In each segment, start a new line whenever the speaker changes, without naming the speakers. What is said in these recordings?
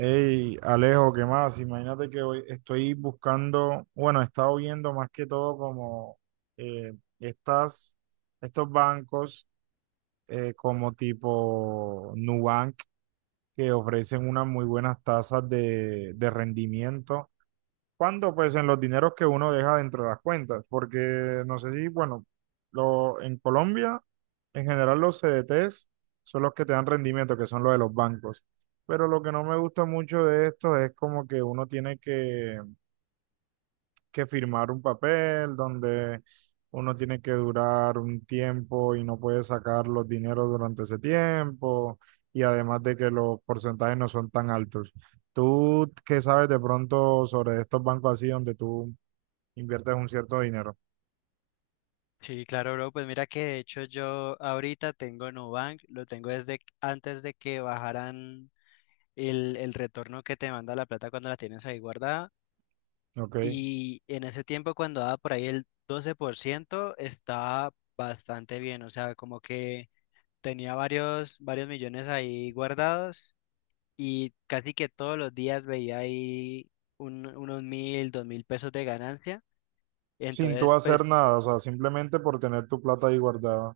Hey, Alejo, ¿qué más? Imagínate que hoy estoy buscando, bueno, he estado viendo más que todo como eh, estas, estos bancos como tipo Nubank que ofrecen unas muy buenas tasas de rendimiento. ¿Cuándo? Pues en los dineros que uno deja dentro de las cuentas, porque no sé si, bueno, en Colombia, en general los CDTs son los que te dan rendimiento, que son los de los bancos. Pero lo que no me gusta mucho de esto es como que uno tiene que firmar un papel donde uno tiene que durar un tiempo y no puede sacar los dineros durante ese tiempo, y además de que los porcentajes no son tan altos. ¿Tú qué sabes de pronto sobre estos bancos así donde tú inviertes un cierto dinero?
Sí, claro, bro. Pues mira que de hecho yo ahorita tengo Nubank, lo tengo desde antes de que bajaran el retorno que te manda la plata cuando la tienes ahí guardada.
¿Ok?
Y en ese tiempo cuando daba por ahí el 12% estaba bastante bien. O sea, como que tenía varios millones ahí guardados y casi que todos los días veía ahí unos 1,000, 2,000 pesos de ganancia.
Sin tú
Entonces,
hacer
pues
nada, o sea, simplemente por tener tu plata ahí guardada.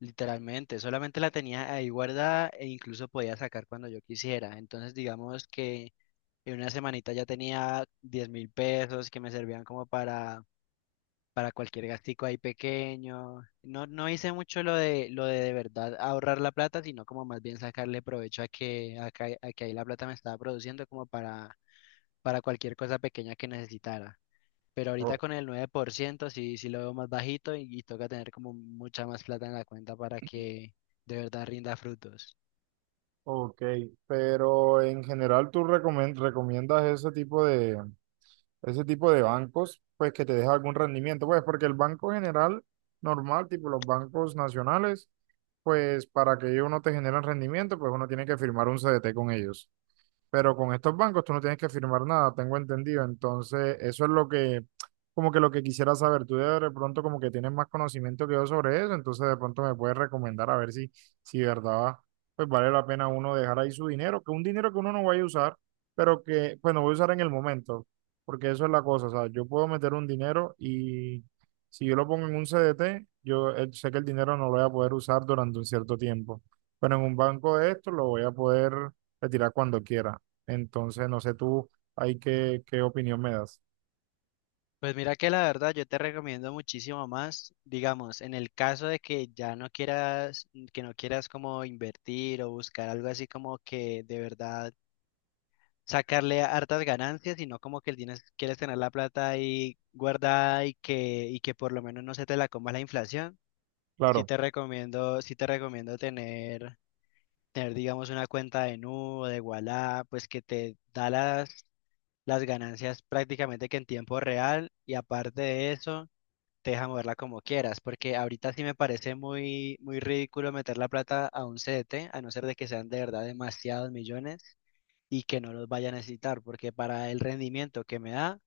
literalmente, solamente la tenía ahí guardada e incluso podía sacar cuando yo quisiera. Entonces, digamos que en una semanita ya tenía 10,000 pesos que me servían como para cualquier gastico ahí pequeño. No, no hice mucho lo de de verdad ahorrar la plata, sino como más bien sacarle provecho a que, a que ahí la plata me estaba produciendo como para cualquier cosa pequeña que necesitara. Pero ahorita
O-
con el 9% sí, sí lo veo más bajito y toca tener como mucha más plata en la cuenta para que de verdad rinda frutos.
ok, pero en general tú recomiendas ese tipo de bancos, pues que te deja algún rendimiento, pues porque el banco general normal, tipo los bancos nacionales, pues para que ellos no te generen rendimiento, pues uno tiene que firmar un CDT con ellos. Pero con estos bancos tú no tienes que firmar nada, tengo entendido. Entonces, eso es lo que, como que lo que quisiera saber. Tú de pronto como que tienes más conocimiento que yo sobre eso, entonces de pronto me puedes recomendar a ver si de verdad, pues vale la pena uno dejar ahí su dinero, que un dinero que uno no vaya a usar, pero que, pues no voy a usar en el momento, porque eso es la cosa. O sea, yo puedo meter un dinero y si yo lo pongo en un CDT, yo sé que el dinero no lo voy a poder usar durante un cierto tiempo. Pero en un banco de esto lo voy a poder retirar cuando quiera. Entonces, no sé tú, hay qué opinión me das.
Pues mira que la verdad yo te recomiendo muchísimo más, digamos, en el caso de que ya no quieras, que no quieras como invertir o buscar algo así como que de verdad sacarle hartas ganancias, sino como que tienes, quieres tener la plata ahí guardada y que por lo menos no se te la coma la inflación.
Claro.
Sí te recomiendo tener, digamos, una cuenta de Nu, de Ualá, pues que te da las ganancias prácticamente que en tiempo real y aparte de eso, te deja moverla como quieras, porque ahorita sí me parece muy, muy ridículo meter la plata a un CDT, a no ser de que sean de verdad demasiados millones y que no los vaya a necesitar, porque para el rendimiento que me da,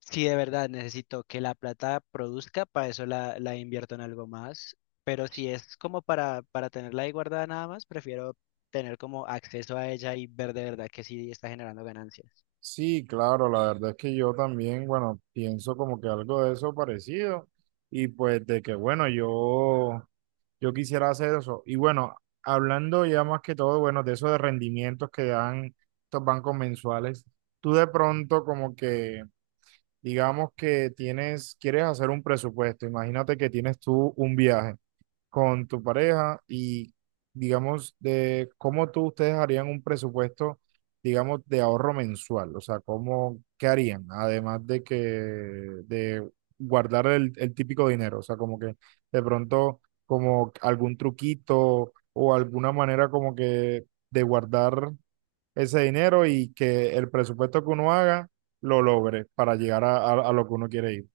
sí, de verdad, necesito que la plata produzca, para eso la invierto en algo más. Pero si es como para tenerla ahí guardada nada más, prefiero tener como acceso a ella y ver de verdad que sí está generando ganancias.
Sí, claro, la verdad es que yo también, bueno, pienso como que algo de eso parecido y pues de que, bueno, yo quisiera hacer eso. Y bueno, hablando ya más que todo, bueno, de eso de rendimientos que dan estos bancos mensuales, tú de pronto como que, digamos que tienes, quieres hacer un presupuesto, imagínate que tienes tú un viaje con tu pareja y, digamos, de cómo tú ustedes harían un presupuesto, digamos, de ahorro mensual, o sea, cómo, qué harían, además de que, de guardar el típico dinero, o sea, como que de pronto, como algún truquito o alguna manera como que de guardar ese dinero y que el presupuesto que uno haga lo logre para llegar a lo que uno quiere ir.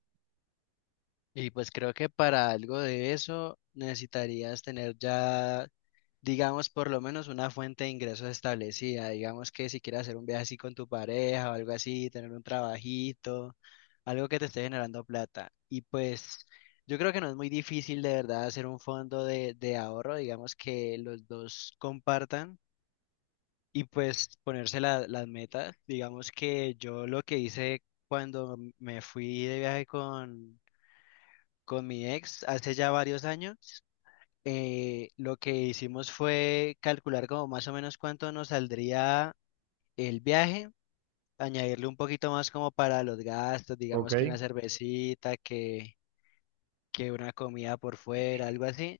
Y pues creo que para algo de eso necesitarías tener ya, digamos, por lo menos una fuente de ingresos establecida. Digamos que si quieres hacer un viaje así con tu pareja o algo así, tener un trabajito, algo que te esté generando plata. Y pues yo creo que no es muy difícil de verdad hacer un fondo de ahorro, digamos que los dos compartan y pues ponerse las metas. Digamos que yo lo que hice cuando me fui de viaje con mi ex hace ya varios años, lo que hicimos fue calcular como más o menos cuánto nos saldría el viaje, añadirle un poquito más como para los gastos, digamos que
¿Ok?
una cervecita, que una comida por fuera, algo así,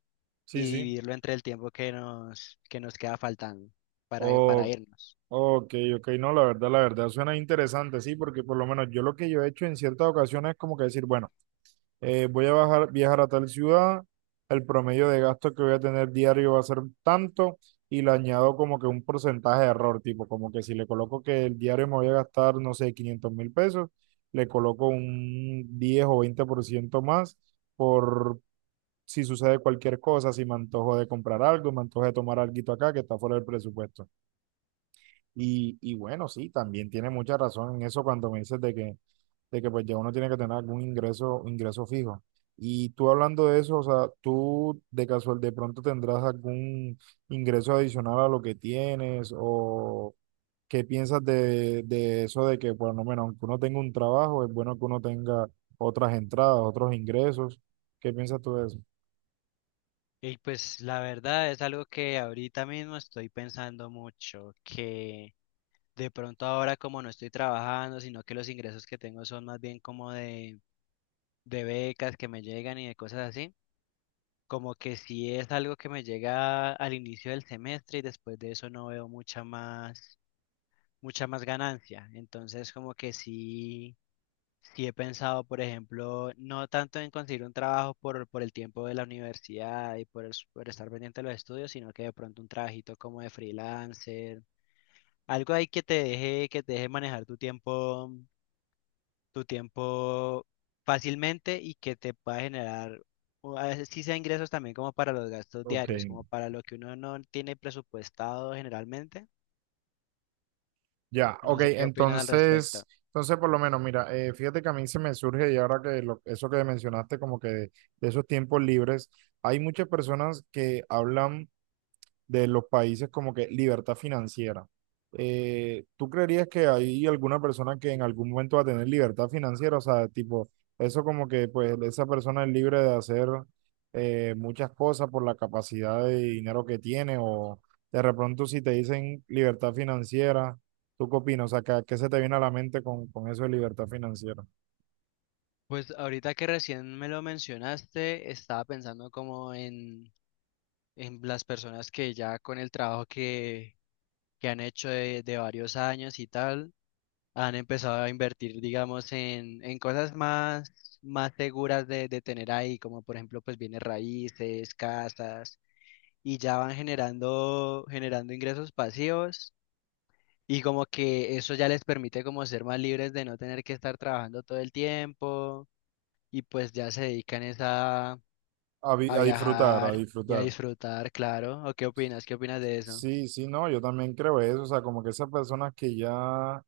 y
Sí, sí.
dividirlo entre el tiempo que nos queda faltando para
Ok.
irnos.
Ok, ok, no, la verdad suena interesante, sí, porque por lo menos yo lo que yo he hecho en ciertas ocasiones es como que decir, bueno, viajar a tal ciudad, el promedio de gasto que voy a tener diario va a ser tanto y le añado como que un porcentaje de error, tipo, como que si le coloco que el diario me voy a gastar, no sé, 500.000 pesos, le coloco un 10 o 20 por ciento más por si sucede cualquier cosa, si me antojo de comprar algo, me antojo de tomar algo acá que está fuera del presupuesto. Y bueno, sí, también tiene mucha razón en eso cuando me dices de que pues ya uno tiene que tener algún ingreso, fijo. Y tú hablando de eso, o sea, tú de casual de pronto tendrás algún ingreso adicional a lo que tienes o qué piensas de eso de que por lo menos aunque uno tenga un trabajo, es bueno que uno tenga otras entradas, otros ingresos. ¿Qué piensas tú de eso?
Y pues la verdad es algo que ahorita mismo estoy pensando mucho, que de pronto ahora como no estoy trabajando, sino que los ingresos que tengo son más bien como de becas que me llegan y de cosas así. Como que si es algo que me llega al inicio del semestre y después de eso no veo mucha más ganancia. Entonces como que sí, sí he pensado, por ejemplo, no tanto en conseguir un trabajo por el tiempo de la universidad y por, por estar pendiente de los estudios, sino que de pronto un trabajito como de freelancer, algo ahí que te deje manejar tu tiempo fácilmente y que te pueda generar, o a veces sí sea ingresos también como para los gastos
Ok.
diarios, como para lo que uno no tiene presupuestado generalmente.
Ya,
No
ok,
sé qué opinas al respecto.
entonces, entonces por lo menos, mira, fíjate que a mí se me surge y ahora que eso que mencionaste como que de esos tiempos libres, hay muchas personas que hablan de los países como que libertad financiera. ¿Tú creerías que hay alguna persona que en algún momento va a tener libertad financiera? O sea, tipo, eso como que pues esa persona es libre de hacer muchas cosas por la capacidad de dinero que tiene o de repente si te dicen libertad financiera, ¿tú qué opinas? O sea, ¿qué, qué se te viene a la mente con eso de libertad financiera?
Pues ahorita que recién me lo mencionaste, estaba pensando como en las personas que ya con el trabajo que han hecho de varios años y tal, han empezado a invertir, digamos, en cosas más, más seguras de tener ahí, como por ejemplo, pues bienes raíces, casas, y ya van generando, generando ingresos pasivos, y como que eso ya les permite como ser más libres de no tener que estar trabajando todo el tiempo, y pues ya se dedican es a
A disfrutar, a
viajar y a
disfrutar.
disfrutar, claro. ¿O qué opinas? ¿Qué opinas de eso?
Sí, sí, no, yo también creo eso, o sea, como que esas personas que ya.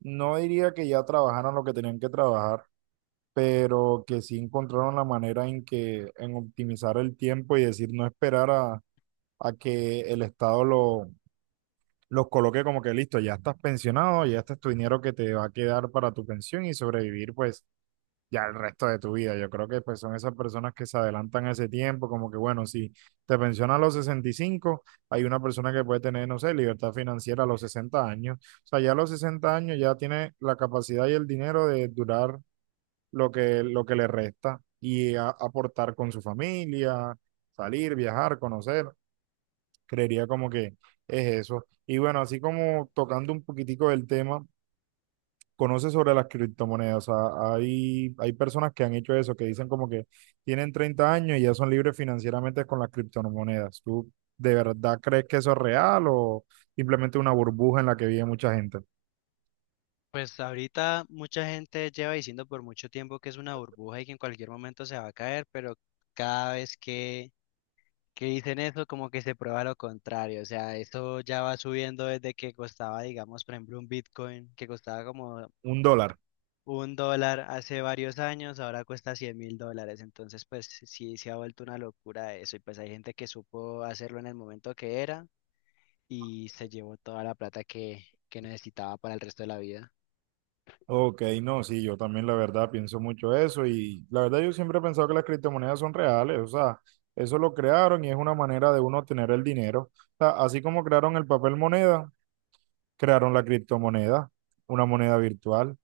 No diría que ya trabajaron lo que tenían que trabajar, pero que sí encontraron la manera en que en optimizar el tiempo y decir no esperar a que el Estado los coloque como que listo, ya estás pensionado, ya este es tu dinero que te va a quedar para tu pensión y sobrevivir pues ya el resto de tu vida. Yo creo que pues son esas personas que se adelantan a ese tiempo, como que bueno, si te pensionas a los 65 hay una persona que puede tener, no sé, libertad financiera a los 60 años. O sea, ya a los 60 años ya tiene la capacidad y el dinero de durar lo que le resta y aportar con su familia, salir, viajar, conocer. Creería como que es eso. Y bueno, así como tocando un poquitico del tema conoce sobre las criptomonedas. O sea, hay personas que han hecho eso, que dicen como que tienen 30 años y ya son libres financieramente con las criptomonedas. ¿Tú de verdad crees que eso es real o simplemente una burbuja en la que vive mucha gente?
Pues ahorita mucha gente lleva diciendo por mucho tiempo que es una burbuja y que en cualquier momento se va a caer, pero cada vez que dicen eso, como que se prueba lo contrario. O sea, eso ya va subiendo desde que costaba, digamos, por ejemplo, un Bitcoin, que costaba como
Un dólar.
$1 hace varios años, ahora cuesta $100,000. Entonces, pues sí, se ha vuelto una locura eso. Y pues hay gente que supo hacerlo en el momento que era y se llevó toda la plata que necesitaba para el resto de la vida.
Ok, no, sí, yo también la verdad pienso mucho eso y la verdad yo siempre he pensado que las criptomonedas son reales, o sea, eso lo crearon y es una manera de uno obtener el dinero. O sea, así como crearon el papel moneda, crearon la criptomoneda, una moneda virtual.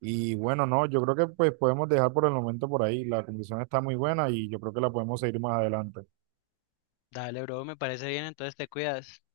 Y bueno, no, yo creo que pues podemos dejar por el momento por ahí. La condición está muy buena y yo creo que la podemos seguir más adelante.
Dale, bro, me parece bien, entonces te cuidas.